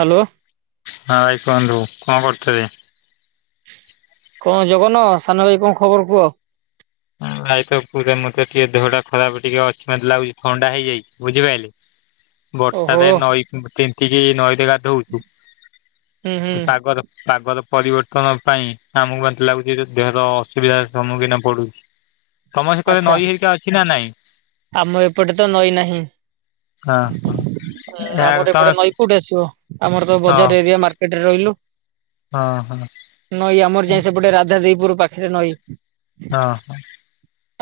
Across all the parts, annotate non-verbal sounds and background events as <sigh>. Hello ହଁ ଆଇକହନ୍ତୁ କଣ କରୁଥିବେ? କଣ ଜଗନ ସାନ ଭାଇ କଣ ଖବର କୁହ। ନାଇ ତ ପୁରା ମତେ ଟିକେ ଦେହ ଟା ଖରାପ ଟିକେ ଅଛି ମତେ ଲାଗୁଛି ଥଣ୍ଡା ହେଇଯାଇଛି ବୁଝିପାରିଲେ। ଓହୋ ବର୍ଷାରେ ନଈ ତିନ୍ତିକି ନଈରେ ଗାଧଉଛୁ। ହୁଁ ହୁଁ ପାଗର ପାଗର ପରିବର୍ତ୍ତନ ପାଇଁ ଆମକୁ ଏତି ଲାଗୁଛି ଦେହର ଅସୁବିଧାର ସମ୍ମୁଖୀନ ପଡୁଛି। ତମ ସେ କରେ ଆଚ୍ଛା ନଈ ହେରିକା ଅଛି ନା ନାଇଁ। ଆମ ଏପଟେ ତ ନଈ ନାହିଁ। ହଁ ହଁ ହୁଁ ଏହା ଆମର ତମେ ଏପଟେ ନଈପଟ ଆସିବ ଆମର ତ ହଁ ବଜାର ଏରିଆ ମାର୍କେଟରେ ରହିଲୁ। ହଁ ହଁ। ନଈ ଆମର ଯାଏ ସେପଟେ ରାଧା ଦେଇପୁର ପାଖରେ ନଈଁ। ହଁ ହଁ।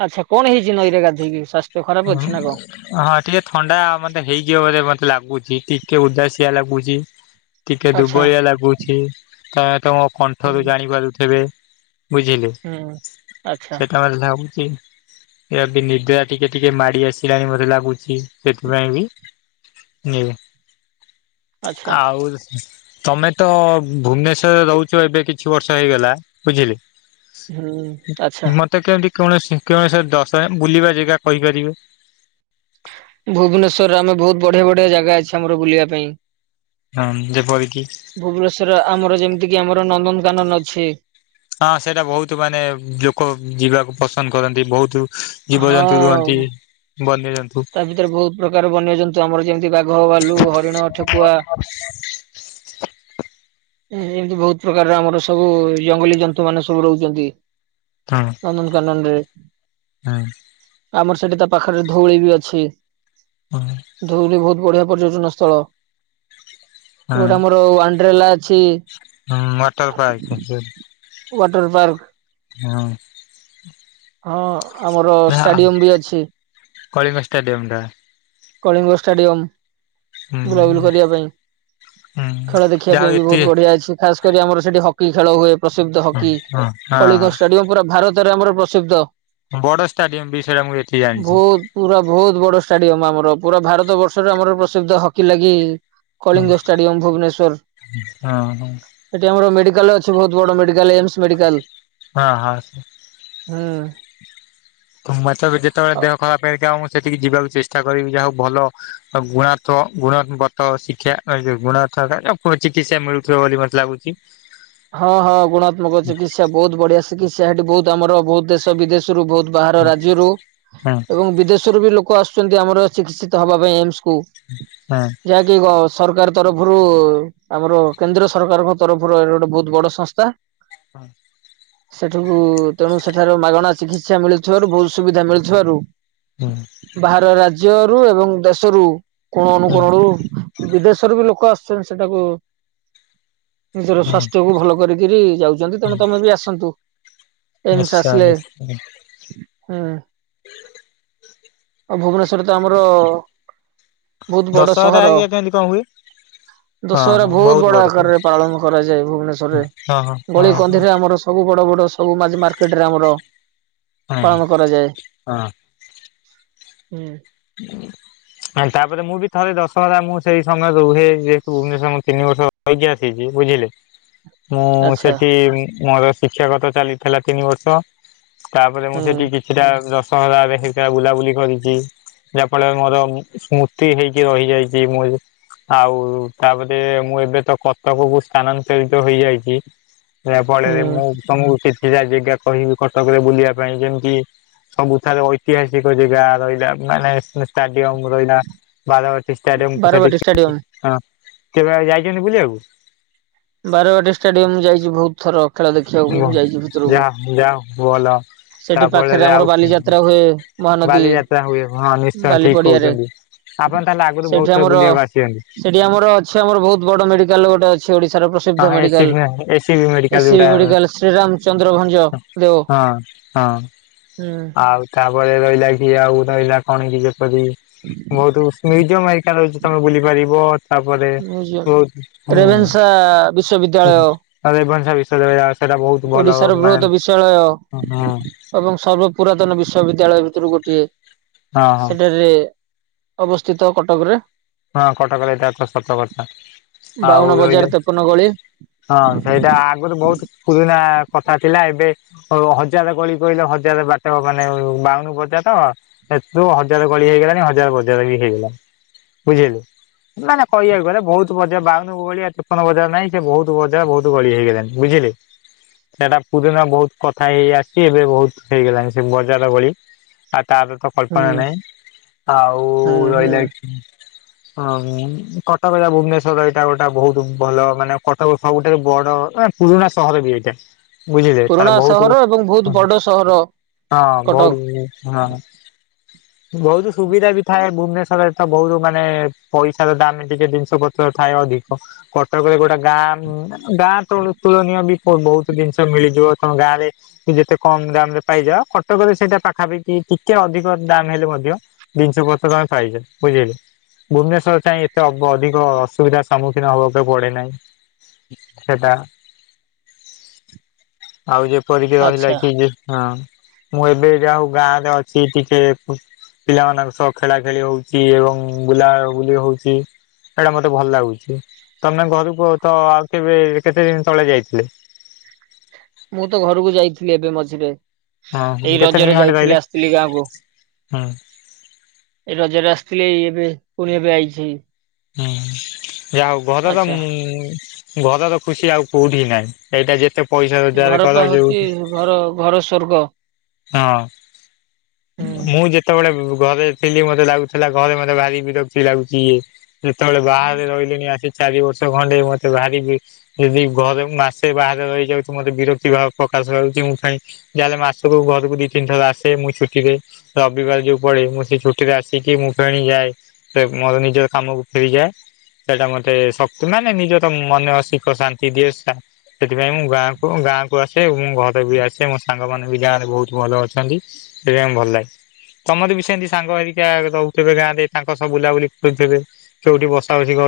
ଆଛା, କଣ ହେଇଛି ନଈରେ ଗାଧେଇକି--? ଖରାପ ହଁ ଅଛି ନା କଣ? ହଁ, ଟିକେ ଥଣ୍ଡା ମତେ ହେଇଯିବ ବୋଲି ମତେ ଲାଗୁଛି, କି ଟିକେ ଉଦାସଆ ଲାଗୁଛି, ଟିକେ ଆଚ୍ଛା ଦୁର୍ବଳିଆ ଲାଗୁଛି, ତମେ ତମ <unintelligible> ହୁଁ କଣ୍ଠରୁ ଜାଣିପାରୁଥିବେ? ବୁଝିଲେ ହୁଁ ଆଚ୍ଛା ସେଟା ମ ଲାଗୁଛି ନିଦ୍ରା ଟିକେ ଟିକେ ମାଡି ଆସିଲାଣି ମତେ ଲାଗୁଛି, ସେଥିପାଇଁ ବି ଆଚ୍ଛା ଆଉ ତମେ ତ ଭୁବନେଶରେ ରହୁଛ ଏବେ କିଛି ବର୍ଷ ହେଇଗଲା ବୁଝିଲେ? ହୁଁ ଆଛା। ମତେ କେମିତି କୌଣସି କଣ ସେ ଦଶ ବୁଲିବା ଜାଗା କହିପାରିବେ? ଭୁବନେଶରେ ଆମେ ବହୁତ ବଢିଆ ବଢିଆ ଜାଗା ଅଛି, ଆମର ବୁଲିବା ପାଇଁ ହଁ ଯେପରିକି ଭୁବନେଶର ଆମର ଯେମିତି କି -ଆମର ନନ୍ଦନ କାନନ ଅଛି। ହଁ ସେଇଟା ବହୁତ ମାନେ ଲୋକ ଯିବାକୁ ପସନ୍ଦ କରନ୍ତି, ବହୁତ ଜୀବଜନ୍ତୁ ହଁ ରୁହନ୍ତି ବନ୍ୟଜନ୍ତୁ ତା ଭିତରେ ବହୁତ ପ୍ରକାର ବନ୍ୟଜନ୍ତୁ ଆମର ଯେମିତି ବାଘ, ବାଲୁ, ହରିଣ, ଠେକୁଆ <inaudible> ଏମିତି ବହୁତ ପ୍ରକାର ଆମର ସବୁ ଜଙ୍ଗଲୀ ଜନ୍ତୁ ମାନ ସବୁ ରହୁଛନ୍ତି । ନନ୍ଦନ କାନନରେ ହୁଁ <inaudible> ଆମର ସେଠି ତା ପାଖରେ ଧଉଳି ବି ଅଛି, ହଁ ଧଉଳି ବହୁତ ବଢିଆ। ପର୍ଯ୍ୟଟନ ସ୍ଥଳ ହଁ। ଗୋଟେ ଆମର ଆଣ୍ଡ୍ରେଲା ହୁଁ, ମଟର ପାର୍କ। ୱାଟର ପାର୍କ ହଁ । ହଁ ଆମର ଷ୍ଟାଡିୟମ ବି ଅଛି । କଳିଙ୍ଗ ଷ୍ଟାଡିୟମ ଟା କଳିଙ୍ଗ ଷ୍ଟାଡିୟମ୍ ହୁଁ ବୁଲାବୁଲି କରିବା ପାଇଁ, ହୁଁ ଖେଳ ଦେଖିବା ଯାହା ପାଇଁ ହଉ ବି ବହୁତ ଏତିକି ବଢିଆ ଅଛି, ଖାସ କରି ଆମର ସେଠି ହକି ଖେଳ ହୁଏ ପ୍ରସିଦ୍ଧ ହକି, ହଁ କଳିଙ୍ଗ ହଁ ଷ୍ଟାଡିୟମ ପୁରା ଭାରତରେ ଆମର ପ୍ରସିଦ୍ଧ। ବଡ ଷ୍ଟାଡିୟମ ବି ସେଇଟା ମୁଁ ଏଠି ଜାଣିଛି ବହୁତ ପୁରା ବହୁତ ବଡ ଷ୍ଟାଡି ଆମର ପୁରା ଭାରତ ବର୍ଷରେ ଆମର ପ୍ରସିଦ୍ଧ ହକି ଲାଗି ହଁ କଳିଙ୍ଗ ଷ୍ଟାଡିୟମ ଭୁବନେଶ୍ଵର, ହଁ ଏଠି ଆମର ମେଡିକାଲ ଅଛି ବହୁତ ବଡ ମେଡିକାଲ ଏମ୍ସ ମେଡିକଲ, ହଁ ହଁ ହୁଁ। ତୁମର ତ ବି ଯେତେବେଳେ ଦେହ ଖରାପ ହେଇ ସେଠିକି ଯିବାକୁ ଚେଷ୍ଟା କରିବି, ଯାହାକୁ ଭଲ ଗୁଣ ଗୁଣବତ ଶିକ୍ଷା ଗୁଣ ସ ଆଣ ଚିକିତ୍ସା ମିଳୁଥିବ ବୋଲି ମତେ ଲାଗୁଛି। ହଁ, ହଁ, ଗୁଣାତ୍ମକ ଚିକିତ୍ସା, ବହୁତ ବଢିଆ ଚିକିତ୍ସା, ସେଠି ବହୁତ ଆମର ବହୁତ ଦେଶ ବିଦେଶ ବହୁତ ବାହାର ରାଜ୍ୟରୁ ହଁ ଏବଂ ବିଦେଶରୁ ବି ଲୋକ ଆସୁଛନ୍ତି ଆମର ଚିକିତ୍ସିତ ହବା ପାଇଁ ଏମ୍ସ । ହଁ ଯାଇକି <unintelligible> ସରକାର ତରଫରୁ, ଆମର କେନ୍ଦ୍ର ସରକାରଙ୍କ ତରଫରୁ ଗୋଟେ ବହୁତ ବଡ ସଂସ୍ଥା । ହଁ ସେଠକୁ ତେଣୁ ସେଠାରୁ ମାଗଣା ଚିକିତ୍ସା ମିଳୁଥିବାରୁ ବହୁତ ସୁବିଧା ମିଳୁଥିବାରୁ ହୁଁ ବାହାର ରାଜ୍ୟରୁ ଏବଂ ଦେଶରୁ କୋଣ ହୁଁ ଅନୁକୋଣରୁ ବିଦେଶରୁ ବି ଲୋକ ଆସିୁଛନ୍ତି ସେଟାକୁ, ନିଜର ହୁଁ ସାସ୍ଥ୍ୟ ଭଲ କରିକରି ଯାଉଛନ୍ତି ତେଣୁ ତମେ ବି ଆସନ୍ତୁ, ଏମସ ନିଶ୍ଚୟ ଆସିଲେ ନିଶ୍ଚୟ ହଁ ଆଉ ଭୁବନେଶରରେ ତ ଆମର ବହୁତ ବଡ ଦଶହରା ସହର, ହେରିକା କେମିତି କଣ ହୁଏ? ଦଶହରା ବହୁତ ବଡ ଆକାରରେ ପାଳନ କରାଯାଏ। ହଁ ଭୁବନେସ୍ୱରରେ ହଁ ଗଳି ହଁ କନ୍ଦିରେ ଆମର ସବୁ ସବୁ ବଡ ବଡ ସବୁ ମାଜି ମାର୍କେଟ୍ ରେ ଆମର ହଁ ପାଳନ କରାଯାଏ। ହଁ ହୁଁ। <inaudible> ତାପରେ ମୁଁ ବି ଥରେ ଦଶହରା ମୁଁ ସେଇ ସମୟରେ ରୁହେ ଯେହେତୁ ଭୁବନେସ୍ୱର ମୁଁ ତିନି ବର୍ଷ ରହିକି ଆସଛି। ବୁଝିଲେ? <inaudible> ମୁଁ ଆଚ୍ଛା ସେଠି ମୋର ଶିକ୍ଷାଗତ ଚାଲିଥିଲା ତିନି ବର୍ଷ। ତାପରେ ମୁଁ ହୁଁ ସେଠି କିଛିଟା ଦଶହରାରେ ସେଇଟା ବୁଲାବୁଲି କରିଛି। ଯାହା ଫଳ ମୋରଉଁ ସ୍ମୃତି ହେଇକି ରହିଯାଇଛି ମୁଁ ଆଉ ତାପରେ ମୁଁ ଏବେ ତ କଟକକୁ ସ୍ଥାନାନ୍ତରିତ ହେଇଯାଇଛି। ଏହା ହୁଁ ଫଳରେ ମୁଁ ତମକୁ କିଛି ଯା ଜାଗା କହିବି କଟକରେ ବୁଲିବା ପାଇଁ ଯେମିତି ସବୁଠାରେ ଐତିହାସିକ ଯେଗା ରହିଲା ମାନେ ଷ୍ଟାଡିୟମ ରହଲା ବାରାବାଟି ଷ୍ଟାଡିୟମ କ ସେଠି ବାରବାଟୀ ଷ୍ଟାଡିୟମ। ହଁ। କେବେ ଯାଇଛନ୍ତି ବୁଲିବାକୁ? ବାରବାଟୀ ଷ୍ଟାଡିୟମ ଯାଇଛି ବହୁତ ଥର। ଖେଳ ଦେଖିବାକୁ ମୁଁ ଯାଇଛି ଭିତରକୁ ଯା ଯା ଭଲ। ସେଠି ପାଖରେ ତାଫଳରେ ଆମର ଆଉ ବାଲିଯାତ୍ରା ହୁଏ। ମହାନଦୀ ବାଲିଯାତ୍ରା ହୁଏ ହଁ ନିଶ୍ଚୟ ବାଲି ଠିକ ପଡିଆରେ। କହୁଛନ୍ତି। ଆପଣ ତାହେଲେ ଆଗରୁ ବହୁତ ସେଠି ଥର ଆମର ବୁଲିବାକୁ ଆସିଛନ୍ତି ସେଠି ଆମର ଅଛି ଆମର ବହୁତ ବଡ ମେଡିକାଲ ଗୋଟେ ଅଛି। ଓଡିଶାର ପ୍ରସିଦ୍ଧ ହଁ ଏସି ମେଡିକାଲ। ବି ଏସି ବି ମେଡିକାଲ ଏସିବି ଯୋଉଟା ମେଡିକାଲ ଶ୍ରୀରାମ ଚନ୍ଦ୍ର ଭଞ୍ଜ ହଁ। ଦେଓ ହଁ ଆଉ ତାପ କଣ ହେଇଚି ଯେପରି ବହୁତ ଉଷ୍ମୟ ଯିବ ମୁ ଏକା <unintelligible> ତମେ ବୁଲି ପାରିବ। ତାପରେ ବହୁତ ହୁଁ। ଆ ବିଶ୍ୱବିଦ୍ୟାଳୟ। <unintelligible> ଭଲ ଓଡିଶାର ବୃହତ ମାନେ ହଁ ବିଶ୍ଵାଳୟ ହଁ ଏବଂ ସର୍ବ ପୁରାତନ ବିଶ୍ବବିଦ୍ୟାଳୟ ଭିତରୁ ଗୋଟେ ଟଏ ହଁ ସେଠାରେ ଅବସ୍ଥିତ କଟକରେ। ହଁ କଟକରେ ଏଟ ତ ସତ କଥା। ବାଉନ ଆଉ ବଜାର ରହିଲ ତେପନ ଗଳି। ହଁ ସେଇଟା ଆଗରୁ ବହୁତ ପୁରୁଣା କଥା ଥିଲା ଏବେ ଅ ହଜାର ଗଳି କହିଲେ ହଜାର ବାଟ ମାନେ ବାଉନୁ ବଜାର ହଁ ହେତୁ ହଜାର ଗଳି ହେଇଗଲାଣି ହଜାର ବଜାର ବି ହେଇଗଲାଣି ବୁଝିଲୁ। ମାନେ କହିବାକୁ ଗଲେ ବହୁତ ବଜୟ ବାଉୁନୁ ଗଳିଆ ତେପନ ବଜାରା ନାଇଁ ସେ ବହୁତ ବଜା ବହୁତ ଗଳି ହେଇଗଲାଣି ବୁଝି। <unintelligible> ସେଟା ପୁରୁିନ ବହୁତ କଥା ହେଇ ଆସିଛି ଏବେ ବହୁତ ହେଇଗଲାଣି ସେ ବଜାର ଭଳି ଆ ତାର ତ କଳ୍ପନା ହୁଁ। ନହିଁ ଆଉ ହୁଁ ହୁଁ ରହିଲା <inaudible> ହ କଟକ ଏଟା ଭୁବନେଶ୍ଵର ଏଇଟା ଗୋଟେ ବହୁତ ଭଲ ମାନେ କଟକ ସବୁଠାରୁ ବଡ ୟକ୍ ପୁରୁଣା ସହର ବି ଏଇଟା ବୁଝିଲେ ତାର ପୁରୁଣା ବହୁତ ହଁ ସହର ଏବଂ ବହୁତ ବଡ ସହର ଭ କଟକ ହଁ। ବହୁତ ସୁବିଧା ବି ଥାଏ ଭୁବନେଶ୍ଵରରେ ତ ବହୁତ ମାନ ମାନେ ପଇସାର ଦାମ ଟିକେ ଜିନିଷ ପତ୍ର ଥାଏ ଅଧିକ। କଟକରେ ଗୋଟେ ଗାଁଁ ଉଁ ଗାଁ ଗାଁ ତ ତୁଳନୀୟ ବି ବହୁତ ଜିନିଷ ମିଳିଯିବ ତମ ଗାଁରେ ଯେତେ କମ ଦାମ ରେ ପାଇଯ କଟ କଟକ ରେ ସେଇଟା ପାଖାପାଖି ଟିକେ ଅଧିକ ଦାମ ହେଲେ ମଧ୍ୟ ଜିନିଷ ପତର ଆମେ ପାଇଛ ବୁଝେଲେ। ଭୁବନେସ୍ୱର ଚାଇଁ ଯାଇ ଏତେ ଅବ୍ ଅଧିକ ଅସୁବିଧାର ସମ୍ମୁଖୀନ ହବାକୁ ପଡେ ନାହିଁ। ସେଟା। <inaudible> ଆଉ ଯେପରିକି ରହିଲା ଆଚ୍ଛା କି ହଁ। ମୁଁ ଏବେ ଯ ହଉ ଗାଁ ରେ ଅଛି ଟିକେ ଖୁ ପିଲାମାନଙ୍କ ସହ ଖେଳା ଖେଳି ହଉଛି ଏବଂ ବୁଲାବୁଲି ହଉଛି। ସେଇଟା ମତେ ଭଲ ଲାଗୁଛି। ତମେ ଘରକୁ ତ ଆଉ କେବେ କେତେ ଦିନ ତଳେ ଯାଇଥିଲେ? ମୁଁ ତ ଘରକୁ ଯାଇଥିଲି ଏବେ ମଝିରେ ହଁ ଏଇ ରଜରେ ଯାଇଥିଲି ଆସିଥିଲି ଗାଁକୁ ହଁ ଏ ରଜରେ ଆସିଥିଲେ, ଏଇ ଏବେ ପୁଣି ଏବେ ଆଇଛି। ହୁଁ ଯ ଆଉ ଘର ତ ଆଚ୍ଛା ଉ ଘରର ଖୁସି ଆଉ କୋଉଠି ନାହିଁ, ଏଇଟା ଯେତେ ପଇସା ରୋଜଗାର ଘର ପା କର ଯୋଉ ହଉଛି ଘର, ଘର ସ୍ବର୍ଗ ହଁ, ହୁଁ ମୁଁ ଯେତେବେଳେ ଘରେ ଥିଲି ମତେ ଲାଗୁଥିଲା ଘରେ ମତେ ଭାରି ବିରକ୍ତି ଲାଗୁଛି ଇଏ, ଯେତେବେଳେ ବାହାରେ ରହିଲେଣି ଆସି ଚାରି ବର୍ଷ ଖଣ୍ଡେ ମତେ ବାହାରି ଯଦି ଘରେ ମାସେ ବାହାରେ ରହିଯାଉଛି, ମତେ ବିରକ୍ତି ଭାବ ଚାଛି ମୁଁ ଯାଲେ ମା <unintelligible> ଘରକୁ ଦିଇ ତିନି ଥର ଆସେ ମୁଁ ଛୁଟି ରେ, ରବିବାର ଯୋଉ ପଡେ ମୁଁ ସେ ଛୁଟିରେ ଆସିକି ମୁଁ ଫେରି ଯାଏ। ସେ ମୋର ନିଜ କାମକୁ ଫେରିଯାଏ। ସେଇଟା ମତେ ଶକ୍ତି ମାନେ, ନିଜ ତ ମନେ ଶିଖ ଶାନ୍ତି ଦିଏ। ସେଥିପାଇଁ ମୁଁ ଗାଁକୁ ଗାଁ କୁ ଆସେ, ମୁଁ ଘରେ ବି ଆସେ ମୋ ସାଙ୍ଗମାନେ ଏ ଗାଁ ରେ ବହୁତ ଭଲ ଅଛନ୍ତି, ସେଟା ଭଲ ଲାଗେ। ତମର ବି ସେମିତି ସାଙ୍ଗ ହେଇିକି ରହୁଥିବେ ଗାଁରେ ତାଙ୍କ ସବ ବୁଲାବୁଲି କରୁଥିବେ କୋଉଠି ବସାବସି କରି